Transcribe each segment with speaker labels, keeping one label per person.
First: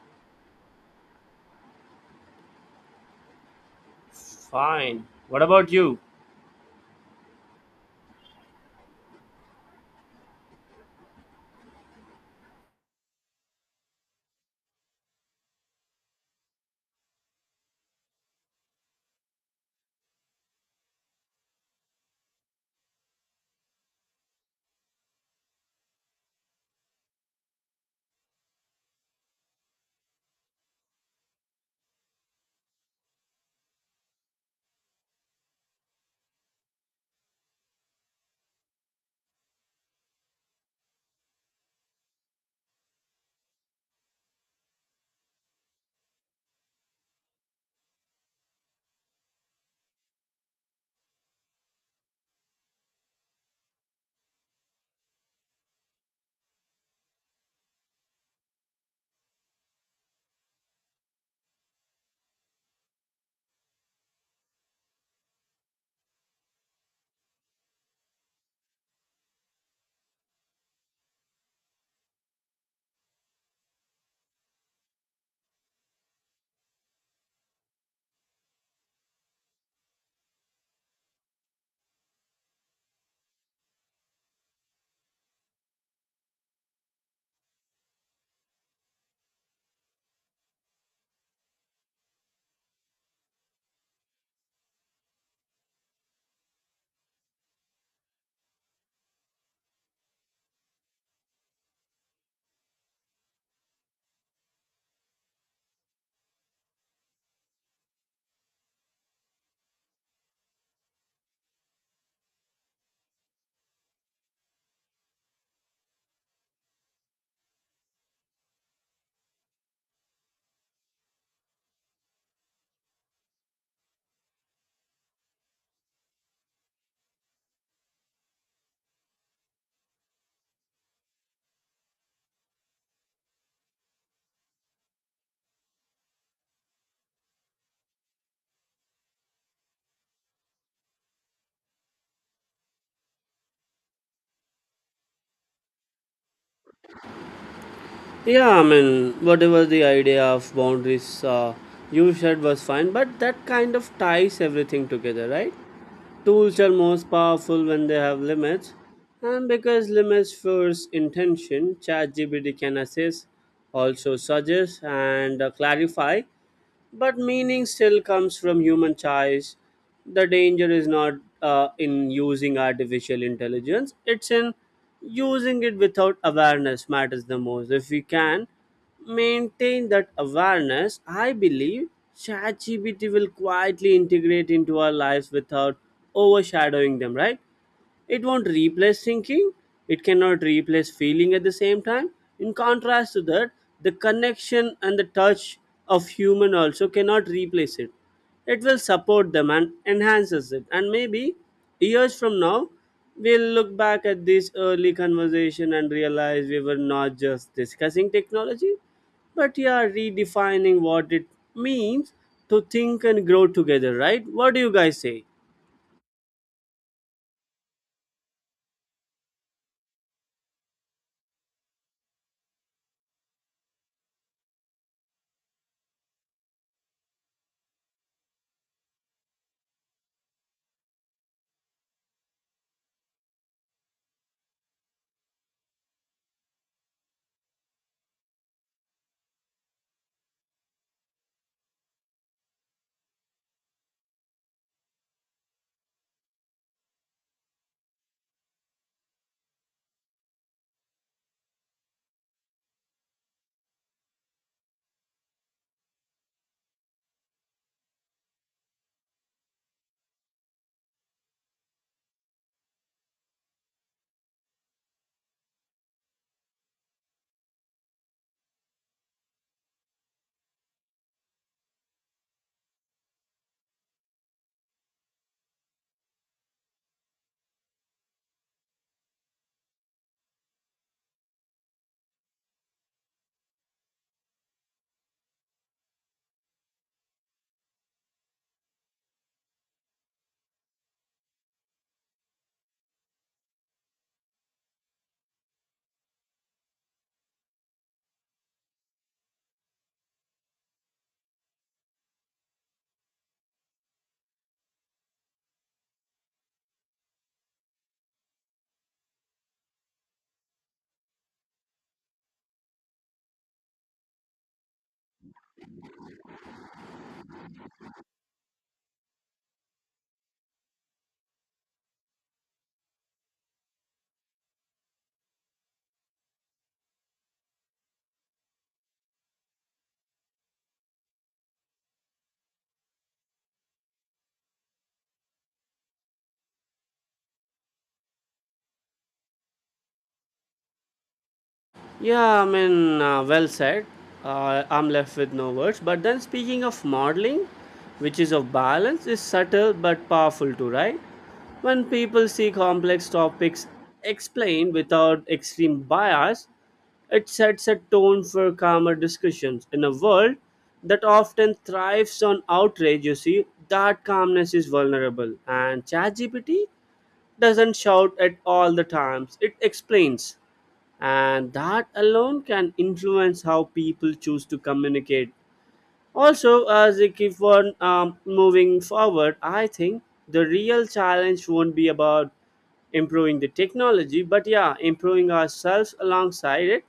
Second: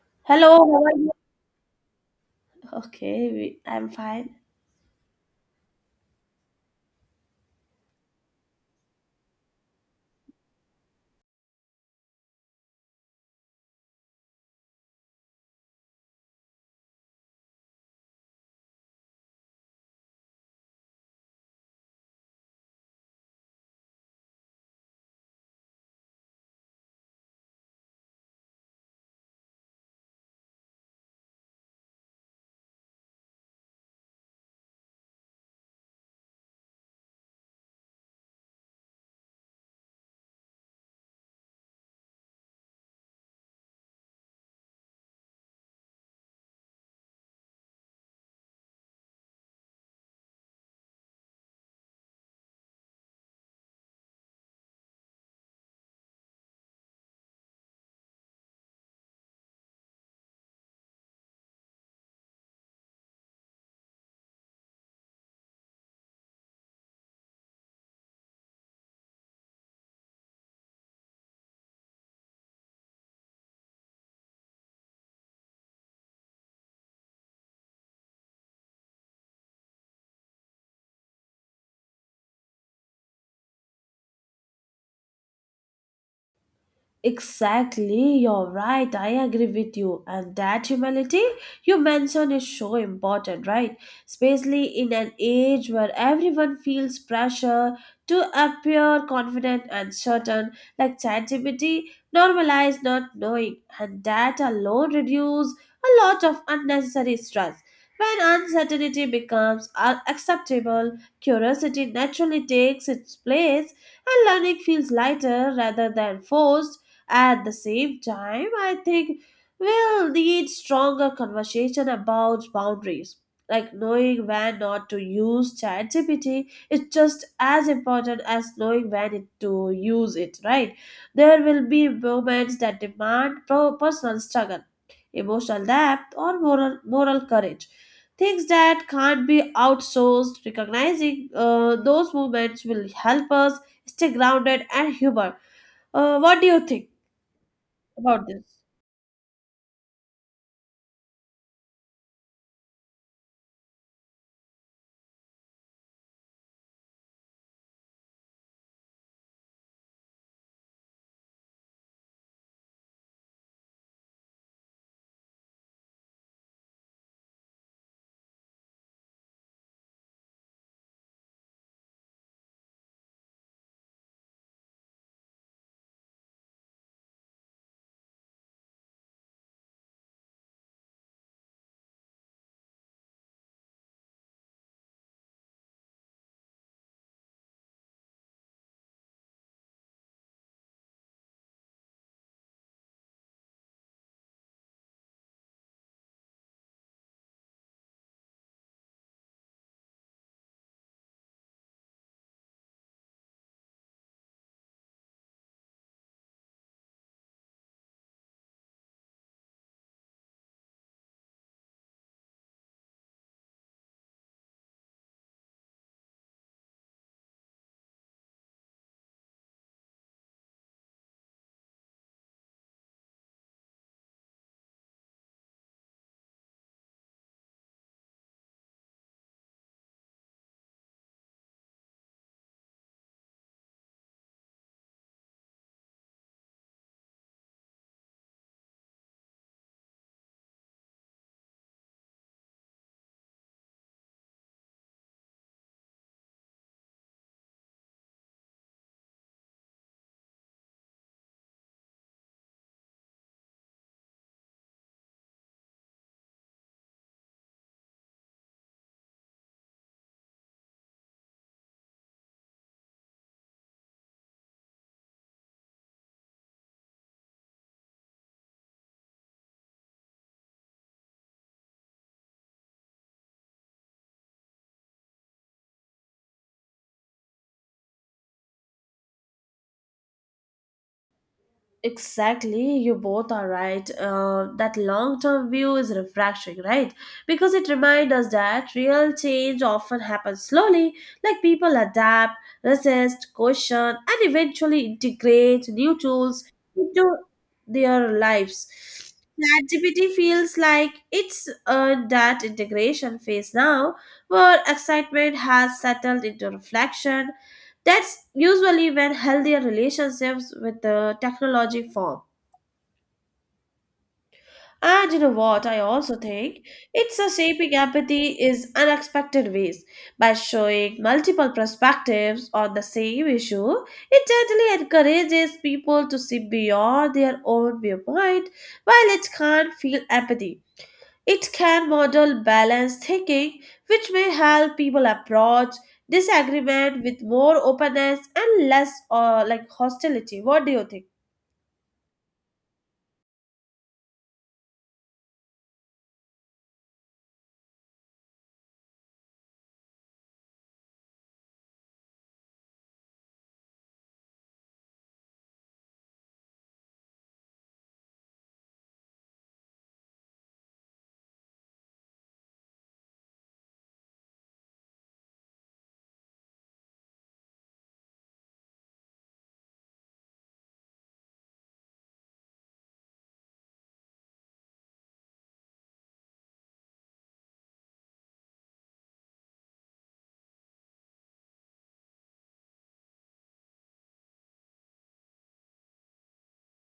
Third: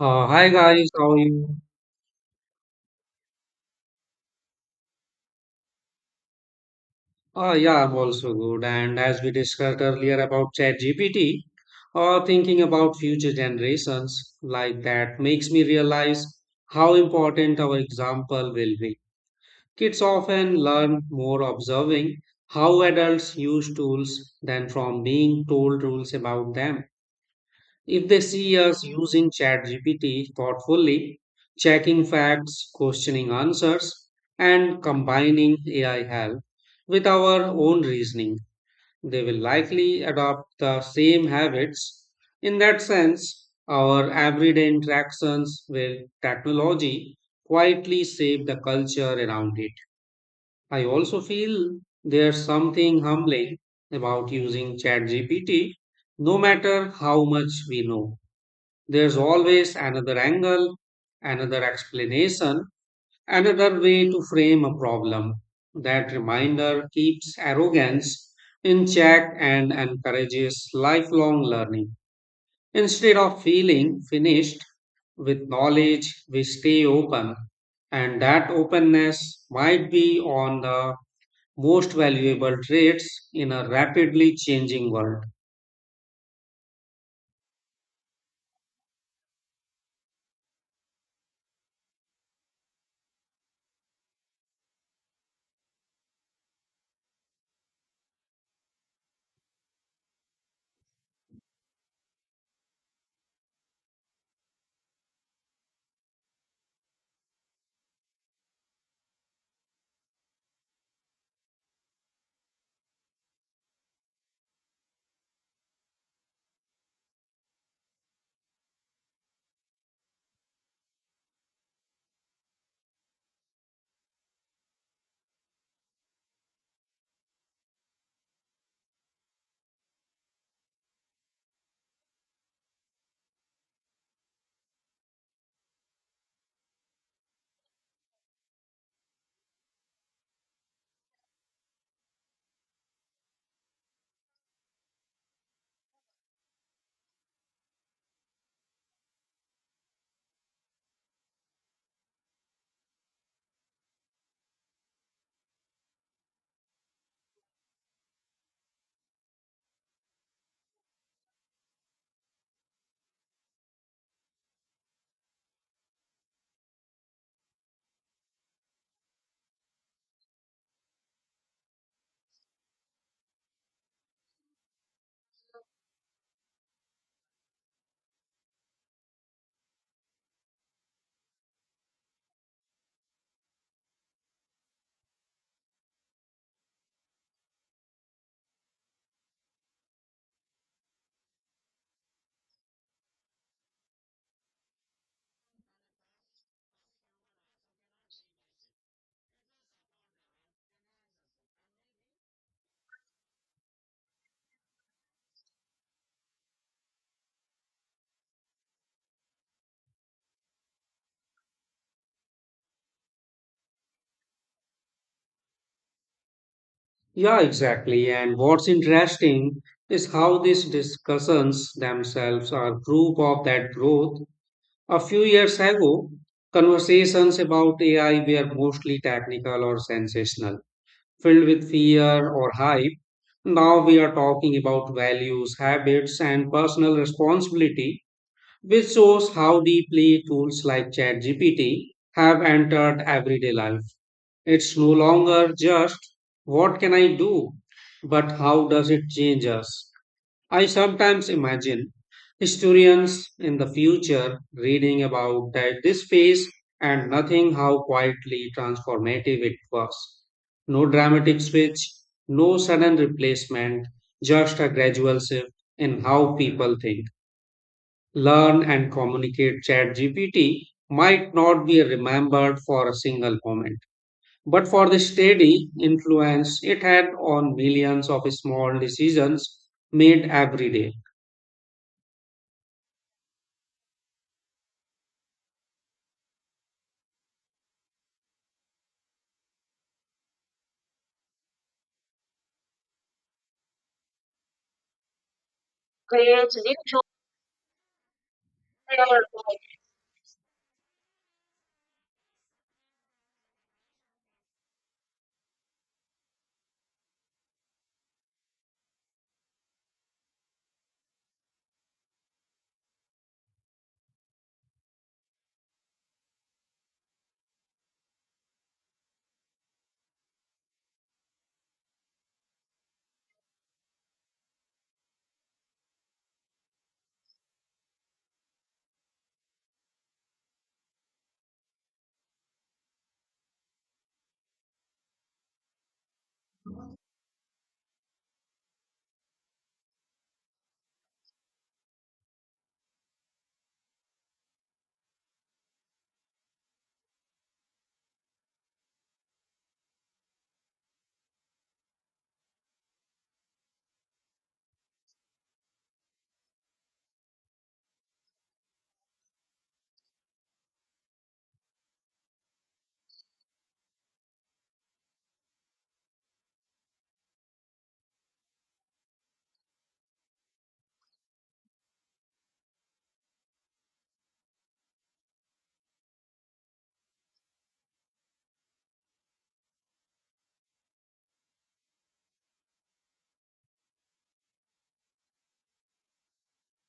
Speaker 1: Uh,
Speaker 2: Hello,
Speaker 1: hi
Speaker 2: how
Speaker 1: guys,
Speaker 2: are you?
Speaker 1: how are you?
Speaker 2: Okay, we, I'm fine.
Speaker 3: Fine. What about you?
Speaker 1: Yeah, I'm also good. And as we discussed earlier about ChatGPT, thinking about future generations like that makes me realize how important our example will be. Kids often learn more observing how adults use tools than from being told rules about them. If they see us using ChatGPT thoughtfully, checking facts, questioning answers, and combining AI help with our own reasoning, they will likely adopt the same habits. In that sense, our everyday interactions with technology quietly shape the culture around it. I also feel there's something humbling about using ChatGPT, no matter how much we know there's always another angle, another explanation, another way to frame a problem. That reminder keeps arrogance in check and encourages lifelong learning. Instead of feeling finished with knowledge, we stay open, and that openness might be on the most valuable traits in a rapidly changing world.
Speaker 2: Exactly, you're right. I agree with you. And that humility you mentioned is so important, right? Especially in an age where everyone feels pressure to appear confident and certain, like ChatGPT normalize not knowing, and that alone reduces a lot of unnecessary stress. When uncertainty becomes acceptable, curiosity naturally takes its place, and learning feels lighter rather than forced at the same time, I think we'll need stronger conversation about boundaries. Like knowing when not to use ChatGPT is just as important as knowing to use it, right? There will be moments that demand personal struggle, emotional depth, or moral courage. Things that can't be outsourced, recognizing those moments will help us stay grounded and human. What do you think about
Speaker 3: Yeah,
Speaker 2: this?
Speaker 3: I mean, whatever the idea of boundaries you said was fine, but that kind of ties everything together, right? Tools are most powerful when they have limits, and because limits force intention, ChatGPT can assist, also suggest, and clarify. But meaning still comes from human choice. The danger is not in using artificial intelligence, it's in using it without awareness, matters the most. If we can maintain that awareness, I believe ChatGPT will quietly integrate into our lives without overshadowing them, right? It won't replace thinking, it cannot replace feeling at the same time. In contrast to that, the connection and the touch of human also cannot replace it. It will support them and enhances it. And maybe years from now, we'll look back at this early conversation and realize we were not just discussing technology, but yeah, redefining what it means to think and grow together, right? What do you guys say?
Speaker 1: Yeah, exactly. And what's interesting is how these discussions themselves are proof of that growth. A few years ago, conversations about AI were mostly technical or sensational, filled with fear or hype. Now we are talking about values, habits, and personal responsibility, which shows how deeply tools like ChatGPT have entered everyday life. It's no longer just what can I do, but how does it change us? I sometimes imagine historians in the future reading about that this phase and nothing how quietly transformative it was. No dramatic switch, no sudden replacement, just a gradual shift in how people think, learn, and communicate. ChatGPT might not be remembered for a single moment but for the steady influence it had on millions of small decisions made every day.
Speaker 2: Exactly, you both are right. That long term view is refreshing, right? Because it reminds us that real change often happens slowly, like people adapt, resist, question, and eventually integrate new tools into their lives. ChatGPT feels like it's in that integration phase now, where excitement has settled into reflection. That's usually when healthier relationships with the technology form. And you know what, I also think it's a shaping empathy is unexpected ways. By showing multiple perspectives on the same issue, it gently encourages people to see beyond their own viewpoint while it can't feel empathy. It can model balanced thinking, which may help people approach disagreement with more openness and less like hostility. What do you think?
Speaker 3: Yeah, I mean, well said. I'm left with no words. But then, speaking of modeling, which is of balance, is subtle but powerful too, right? When people see complex topics explained without extreme bias, it sets a tone for calmer discussions. In a world that often thrives on outrage, you see, that calmness is vulnerable. And ChatGPT doesn't shout at all the times, it explains, and that alone can influence how people choose to communicate. Also, as they keep on moving forward, I think the real challenge won't be about improving the technology, but yeah, improving ourselves alongside it.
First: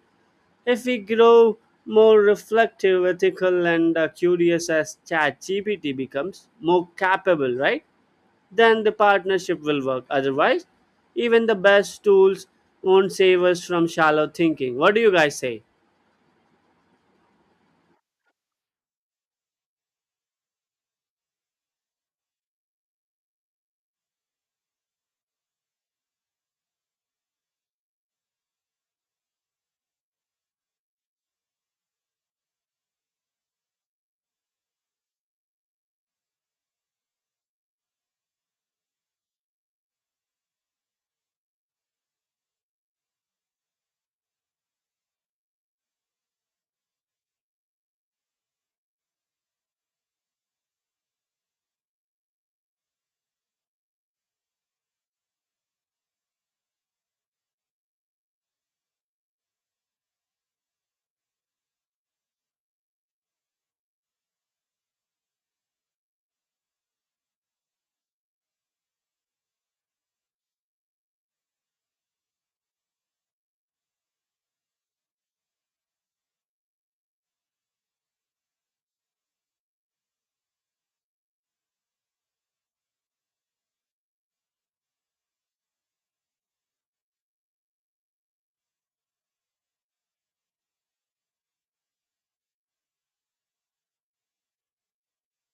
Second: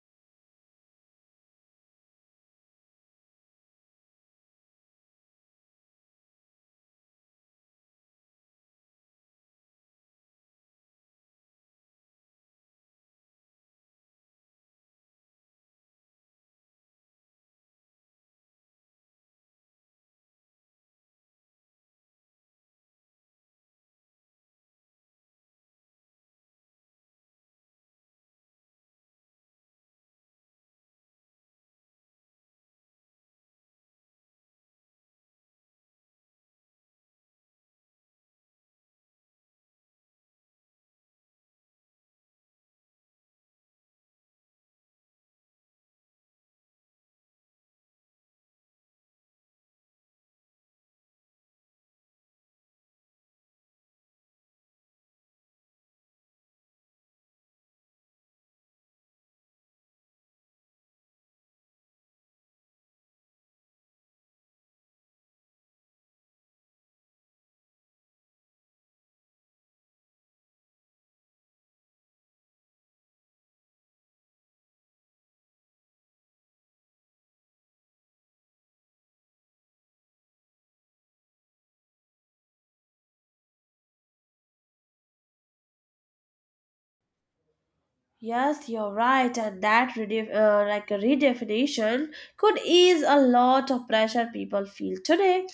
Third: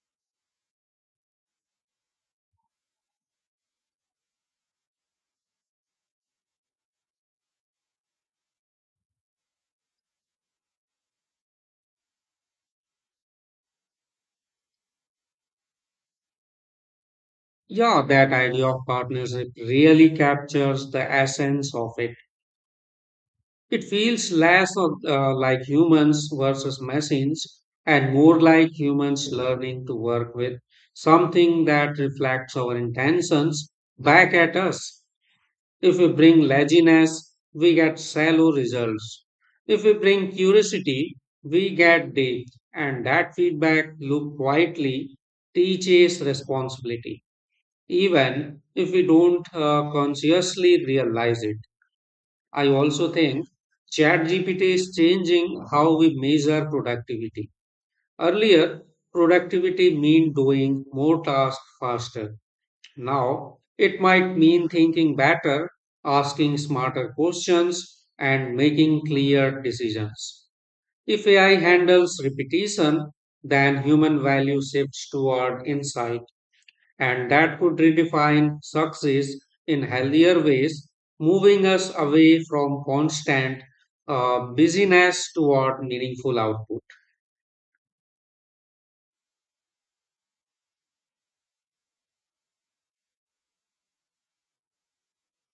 Speaker 3: If we grow more reflective, ethical, and curious as ChatGPT becomes more capable, right? Then the partnership will work. Otherwise, even the best tools won't save us from shallow thinking. What do you guys say?
Speaker 1: Yeah, that idea of partnership really captures the essence of it. It feels less of, like humans versus machines and more like humans learning to work with something that reflects our intentions back at us. If we bring laziness, we get shallow results. If we bring curiosity, we get depth, and that feedback loop quietly teaches responsibility, even if we don't consciously realize it. I also think ChatGPT is changing how we measure productivity. Earlier, productivity meant doing more tasks faster. Now, it might mean thinking better, asking smarter questions, and making clear decisions. If AI handles repetition, then human value shifts toward insight, and that could redefine success in healthier ways, moving us away from constant busyness toward meaningful output.
Speaker 2: Yes, you're right, and that like a redefinition could ease a lot of pressure people feel today,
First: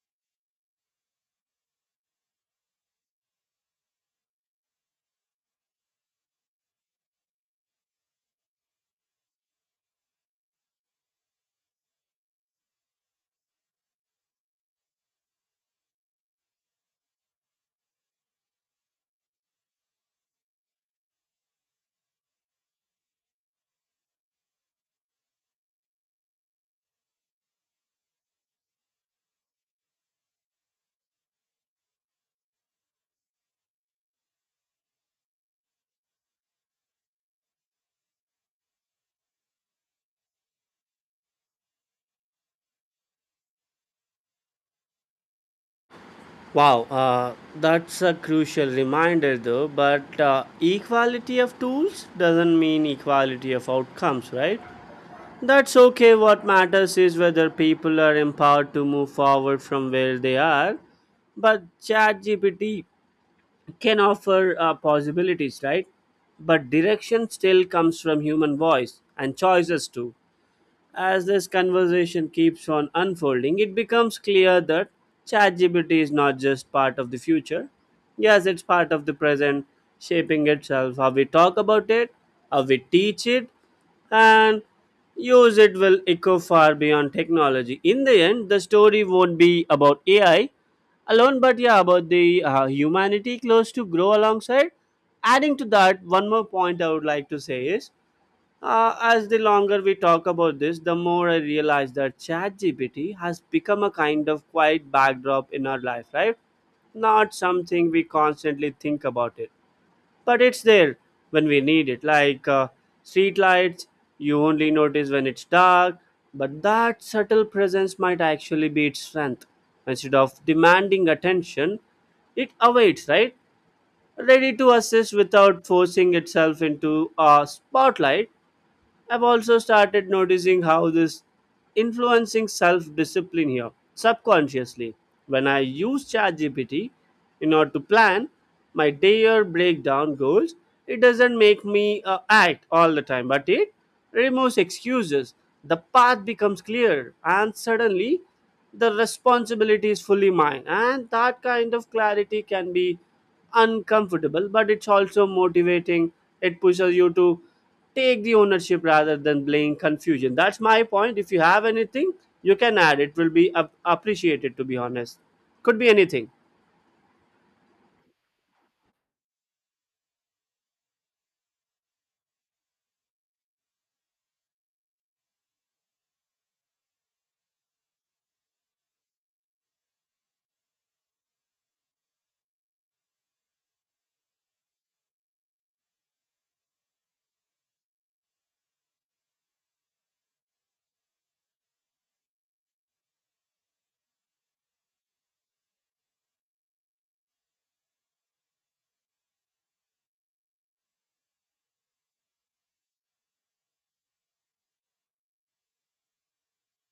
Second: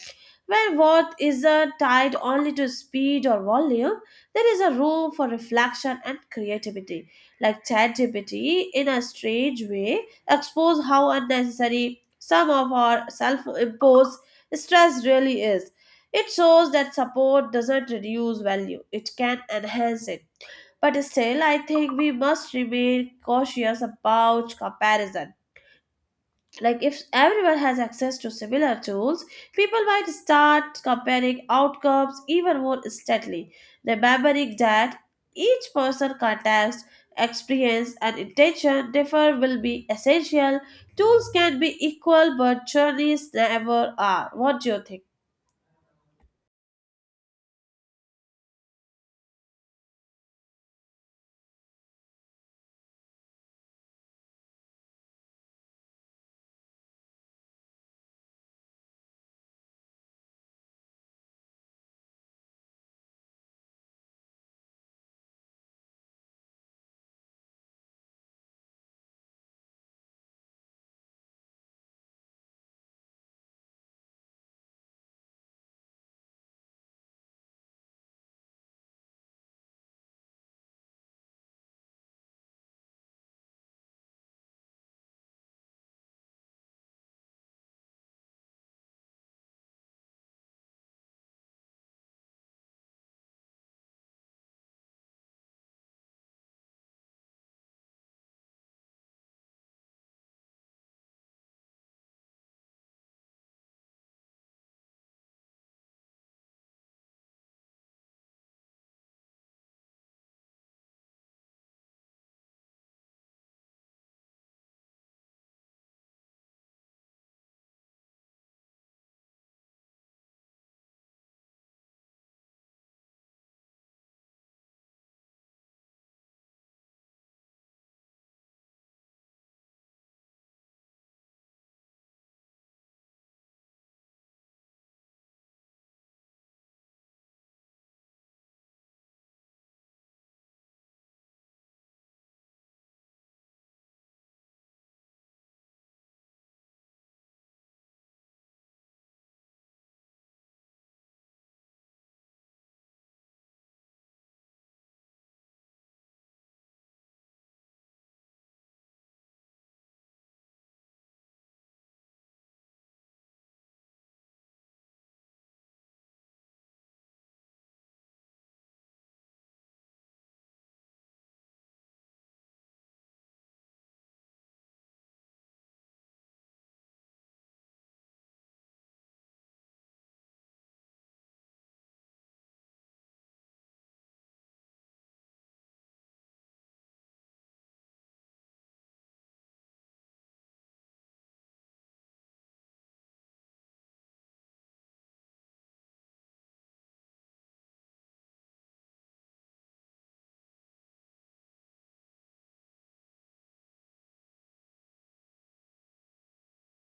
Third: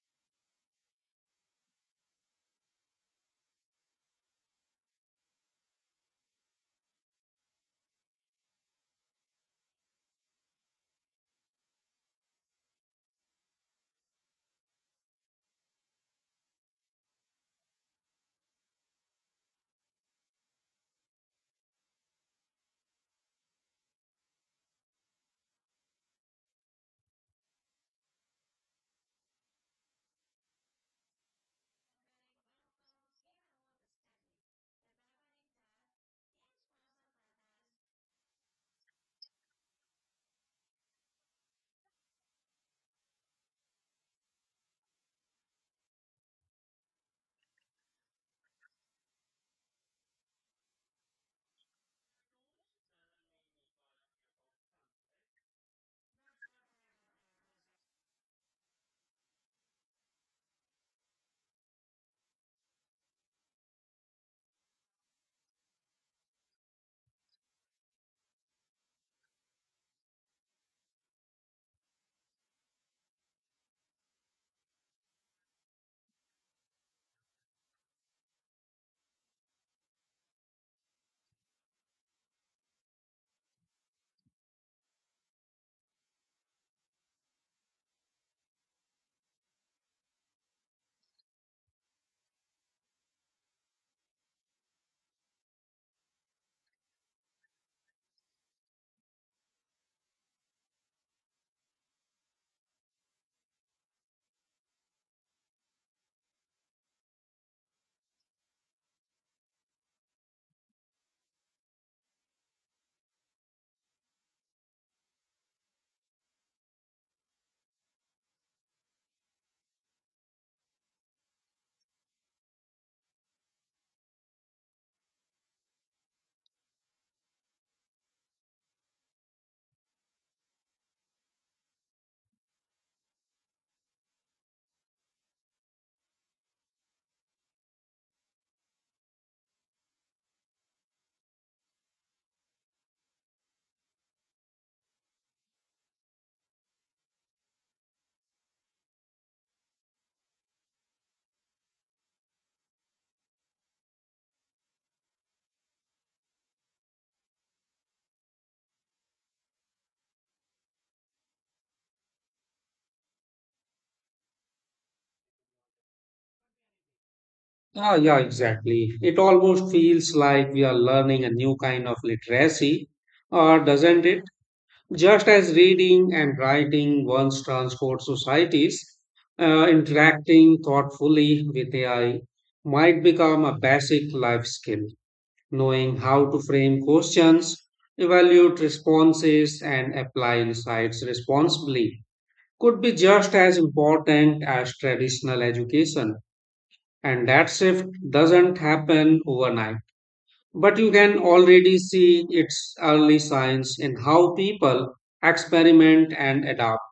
Speaker 2: where what is tied only to speed or volume, there is a room for reflection and creativity. Like ChatGPT, in a strange way, expose how unnecessary some of our self-imposed stress really is. It shows that support doesn't reduce value; it can enhance it. But still, I think we must remain cautious about comparison, like if everyone has access to similar tools, people might start comparing outcomes even more steadily, remembering that each person context, experience and intention differ will be essential. Tools can be equal but journeys never are. What do you think?
Speaker 3: Wow, that's a crucial reminder though, but equality of tools doesn't mean equality of outcomes, right? That's okay. What matters is whether people are empowered to move forward from where they are. But ChatGPT can offer possibilities, right? But direction still comes from human voice and choices too. As this conversation keeps on unfolding, it becomes clear that ChatGPT is not just part of the future. Yes, it's part of the present, shaping itself how we talk about it, how we teach it, and use it will echo far beyond technology. In the end, the story won't be about AI alone, but yeah, about the humanity close to grow alongside. Adding to that, one more point I would like to say is as the longer we talk about this, the more I realize that ChatGPT has become a kind of quiet backdrop in our life, right? Not something we constantly think about it, but it's there when we need it. Like street lights, you only notice when it's dark, but that subtle presence might actually be its strength. Instead of demanding attention, it awaits, right? Ready to assist without forcing itself into a spotlight. I've also started noticing how this influencing self discipline here subconsciously. When I use ChatGPT in order to plan my day or break down goals, it doesn't make me act all the time, but it removes excuses. The path becomes clear, and suddenly the responsibility is fully mine. And that kind of clarity can be uncomfortable, but it's also motivating. It pushes you to take the ownership rather than blame confusion. That's my point. If you have anything, you can add. It will be appreciated, to be honest. Could be anything.
Speaker 1: Ah, yeah, exactly. It almost feels like we are learning a new kind of literacy, doesn't it? Just as reading and writing once transport societies, interacting thoughtfully with AI might become a basic life skill. Knowing how to frame questions, evaluate responses, and apply insights responsibly could be just as important as traditional education. And that shift doesn't happen overnight. But you can already see its early signs in how people experiment and adapt.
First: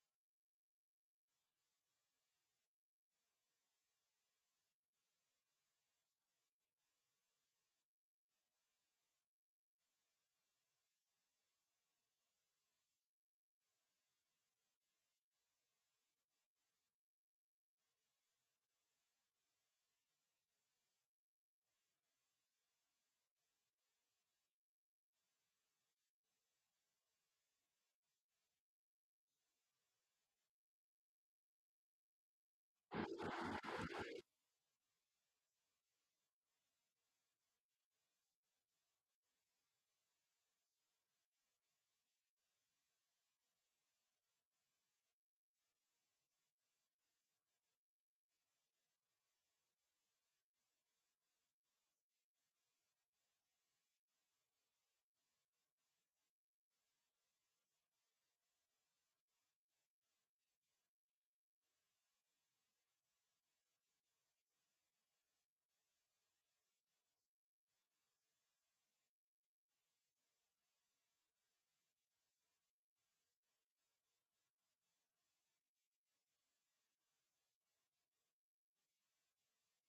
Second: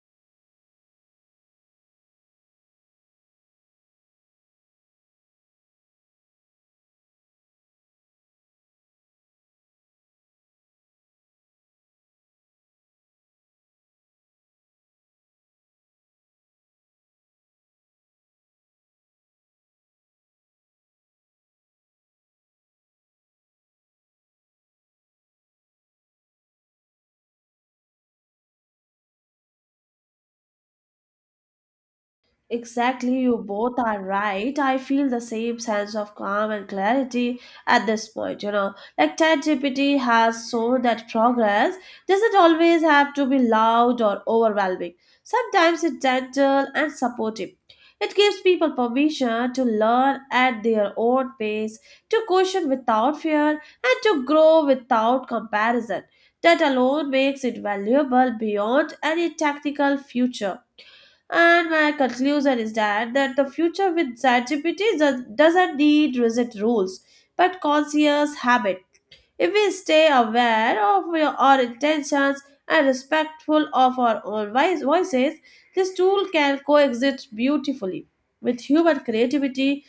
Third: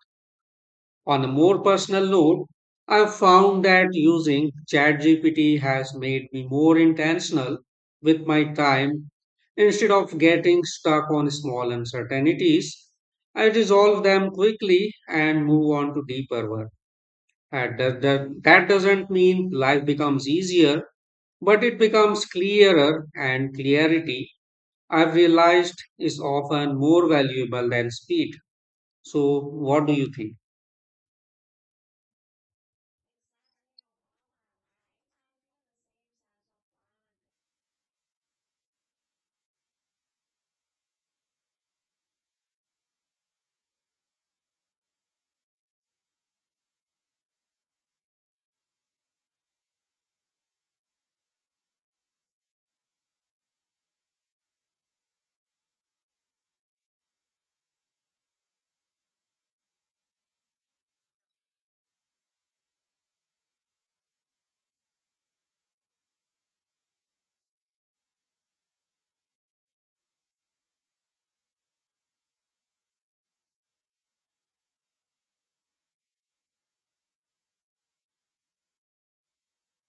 Speaker 1: On a more personal note, I've found that using ChatGPT has made me more intentional with my time. Instead of getting stuck on small uncertainties, I resolve them quickly and move on to deeper work. That doesn't mean life becomes easier, but it becomes clearer, and clarity I've realized is often more valuable than speed. So, what do you think?
Speaker 2: Exactly, you both are right. I feel the same sense of calm and clarity at this point, you know. Like ChatGPT has shown that progress doesn't always have to be loud or overwhelming. Sometimes it's gentle and supportive. It gives people permission to learn at their own pace, to question without fear, and to grow without comparison. That alone makes it valuable beyond any technical future. And my conclusion is that, that the future with ChatGPT doesn't need rigid rules, but conscious habit. If we stay aware of our intentions and respectful of our own voices, this tool can coexist beautifully with human creativity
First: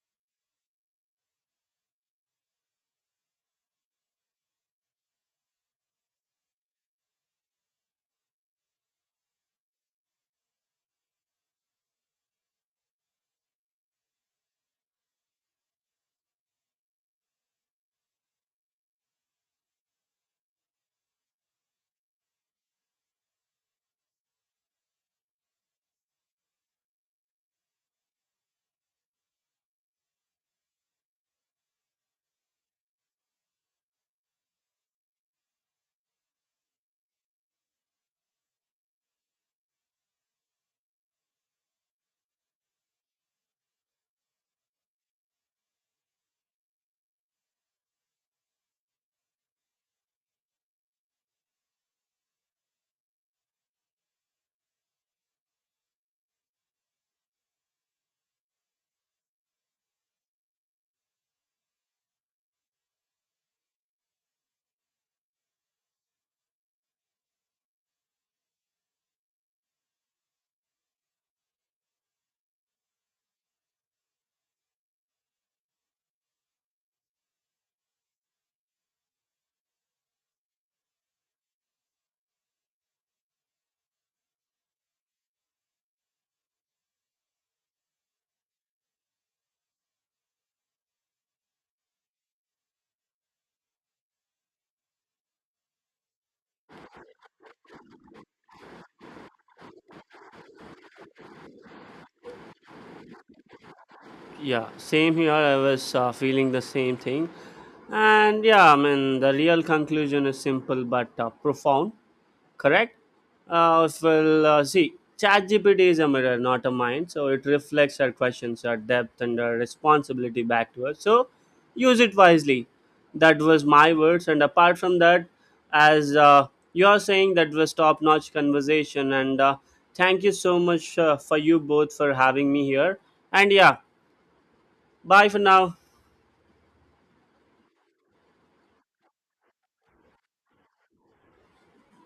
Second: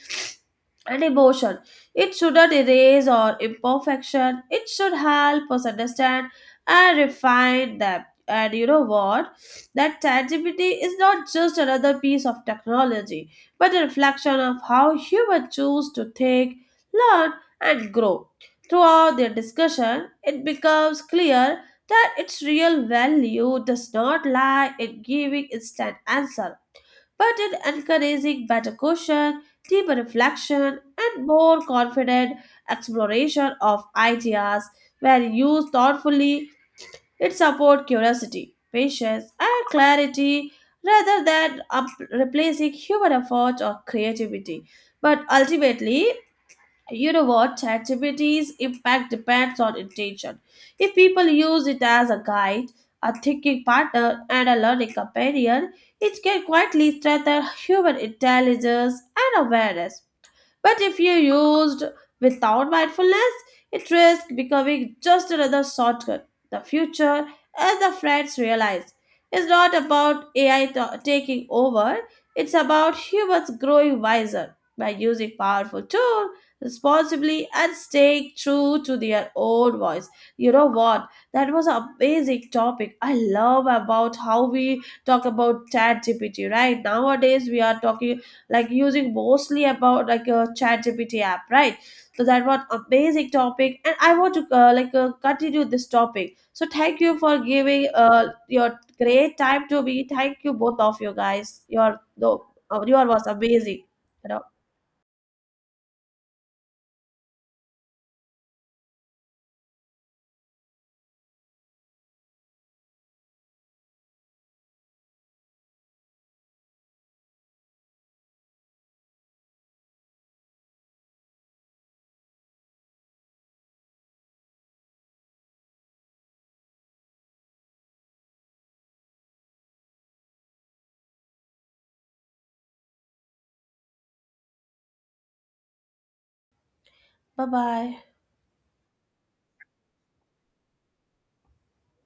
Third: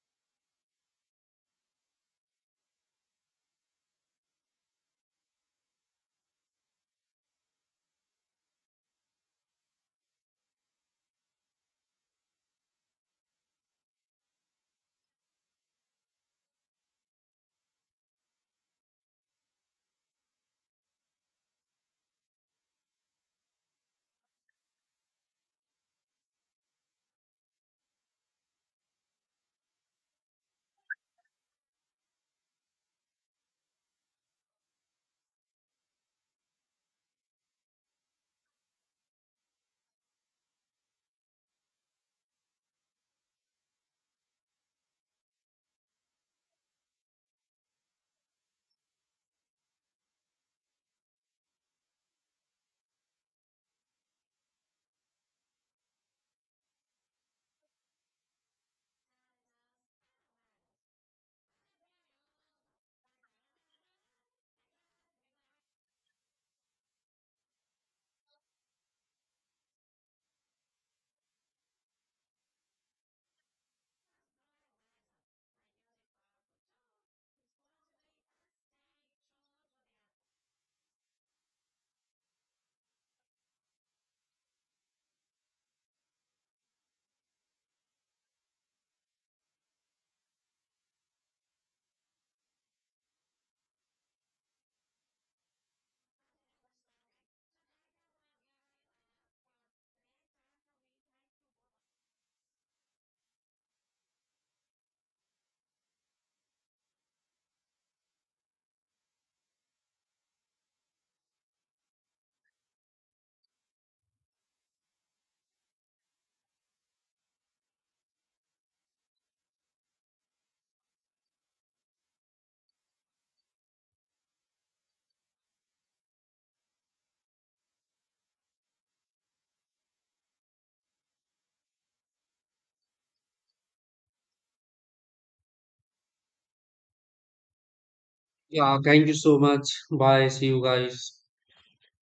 Speaker 2: and emotion. It shouldn't erase our imperfection. It should help us understand and refine them. And you know what? That tangibility is not just another piece of technology, but a reflection of how humans choose to think, learn, and grow. Throughout their discussion, it becomes clear that its real value does not lie in giving instant answer but in encouraging better question, deeper reflection, and more confident exploration of ideas. When used thoughtfully, it supports curiosity, patience, and clarity rather than replacing human effort or creativity. But ultimately, you know what, ChatGPT's impact depends on intention. If people use it as a guide, a thinking partner and a learning companion, it can quietly strengthen human intelligence and awareness. But if you used without mindfulness, it risks becoming just another shortcut. The future, as the friends realize, is not about AI taking over, it's about humans growing wiser by using powerful tools responsibly and staying true to their own voice. You know what? That was an amazing topic. I love about how we talk about chat GPT, right? Nowadays we are talking like using mostly about like a chat gpt app, right? So that was amazing topic and I want to continue this topic, so thank you for giving your great time to me. Thank you, both of you guys. Your though, your was amazing, you know.
Speaker 3: Yeah, same here. I was feeling the same thing. And yeah, I mean, the real conclusion is simple but profound, correct? See, ChatGPT is a mirror, not a mind. So it reflects our questions, our depth, and our responsibility back to us. So use it wisely. That was my words. And apart from that, as you are saying, that was top-notch conversation. And thank you so much for you both for having me here. And yeah, bye for now.
Speaker 2: Bye bye.
Speaker 1: Yeah, thank you so much. Bye. See you guys.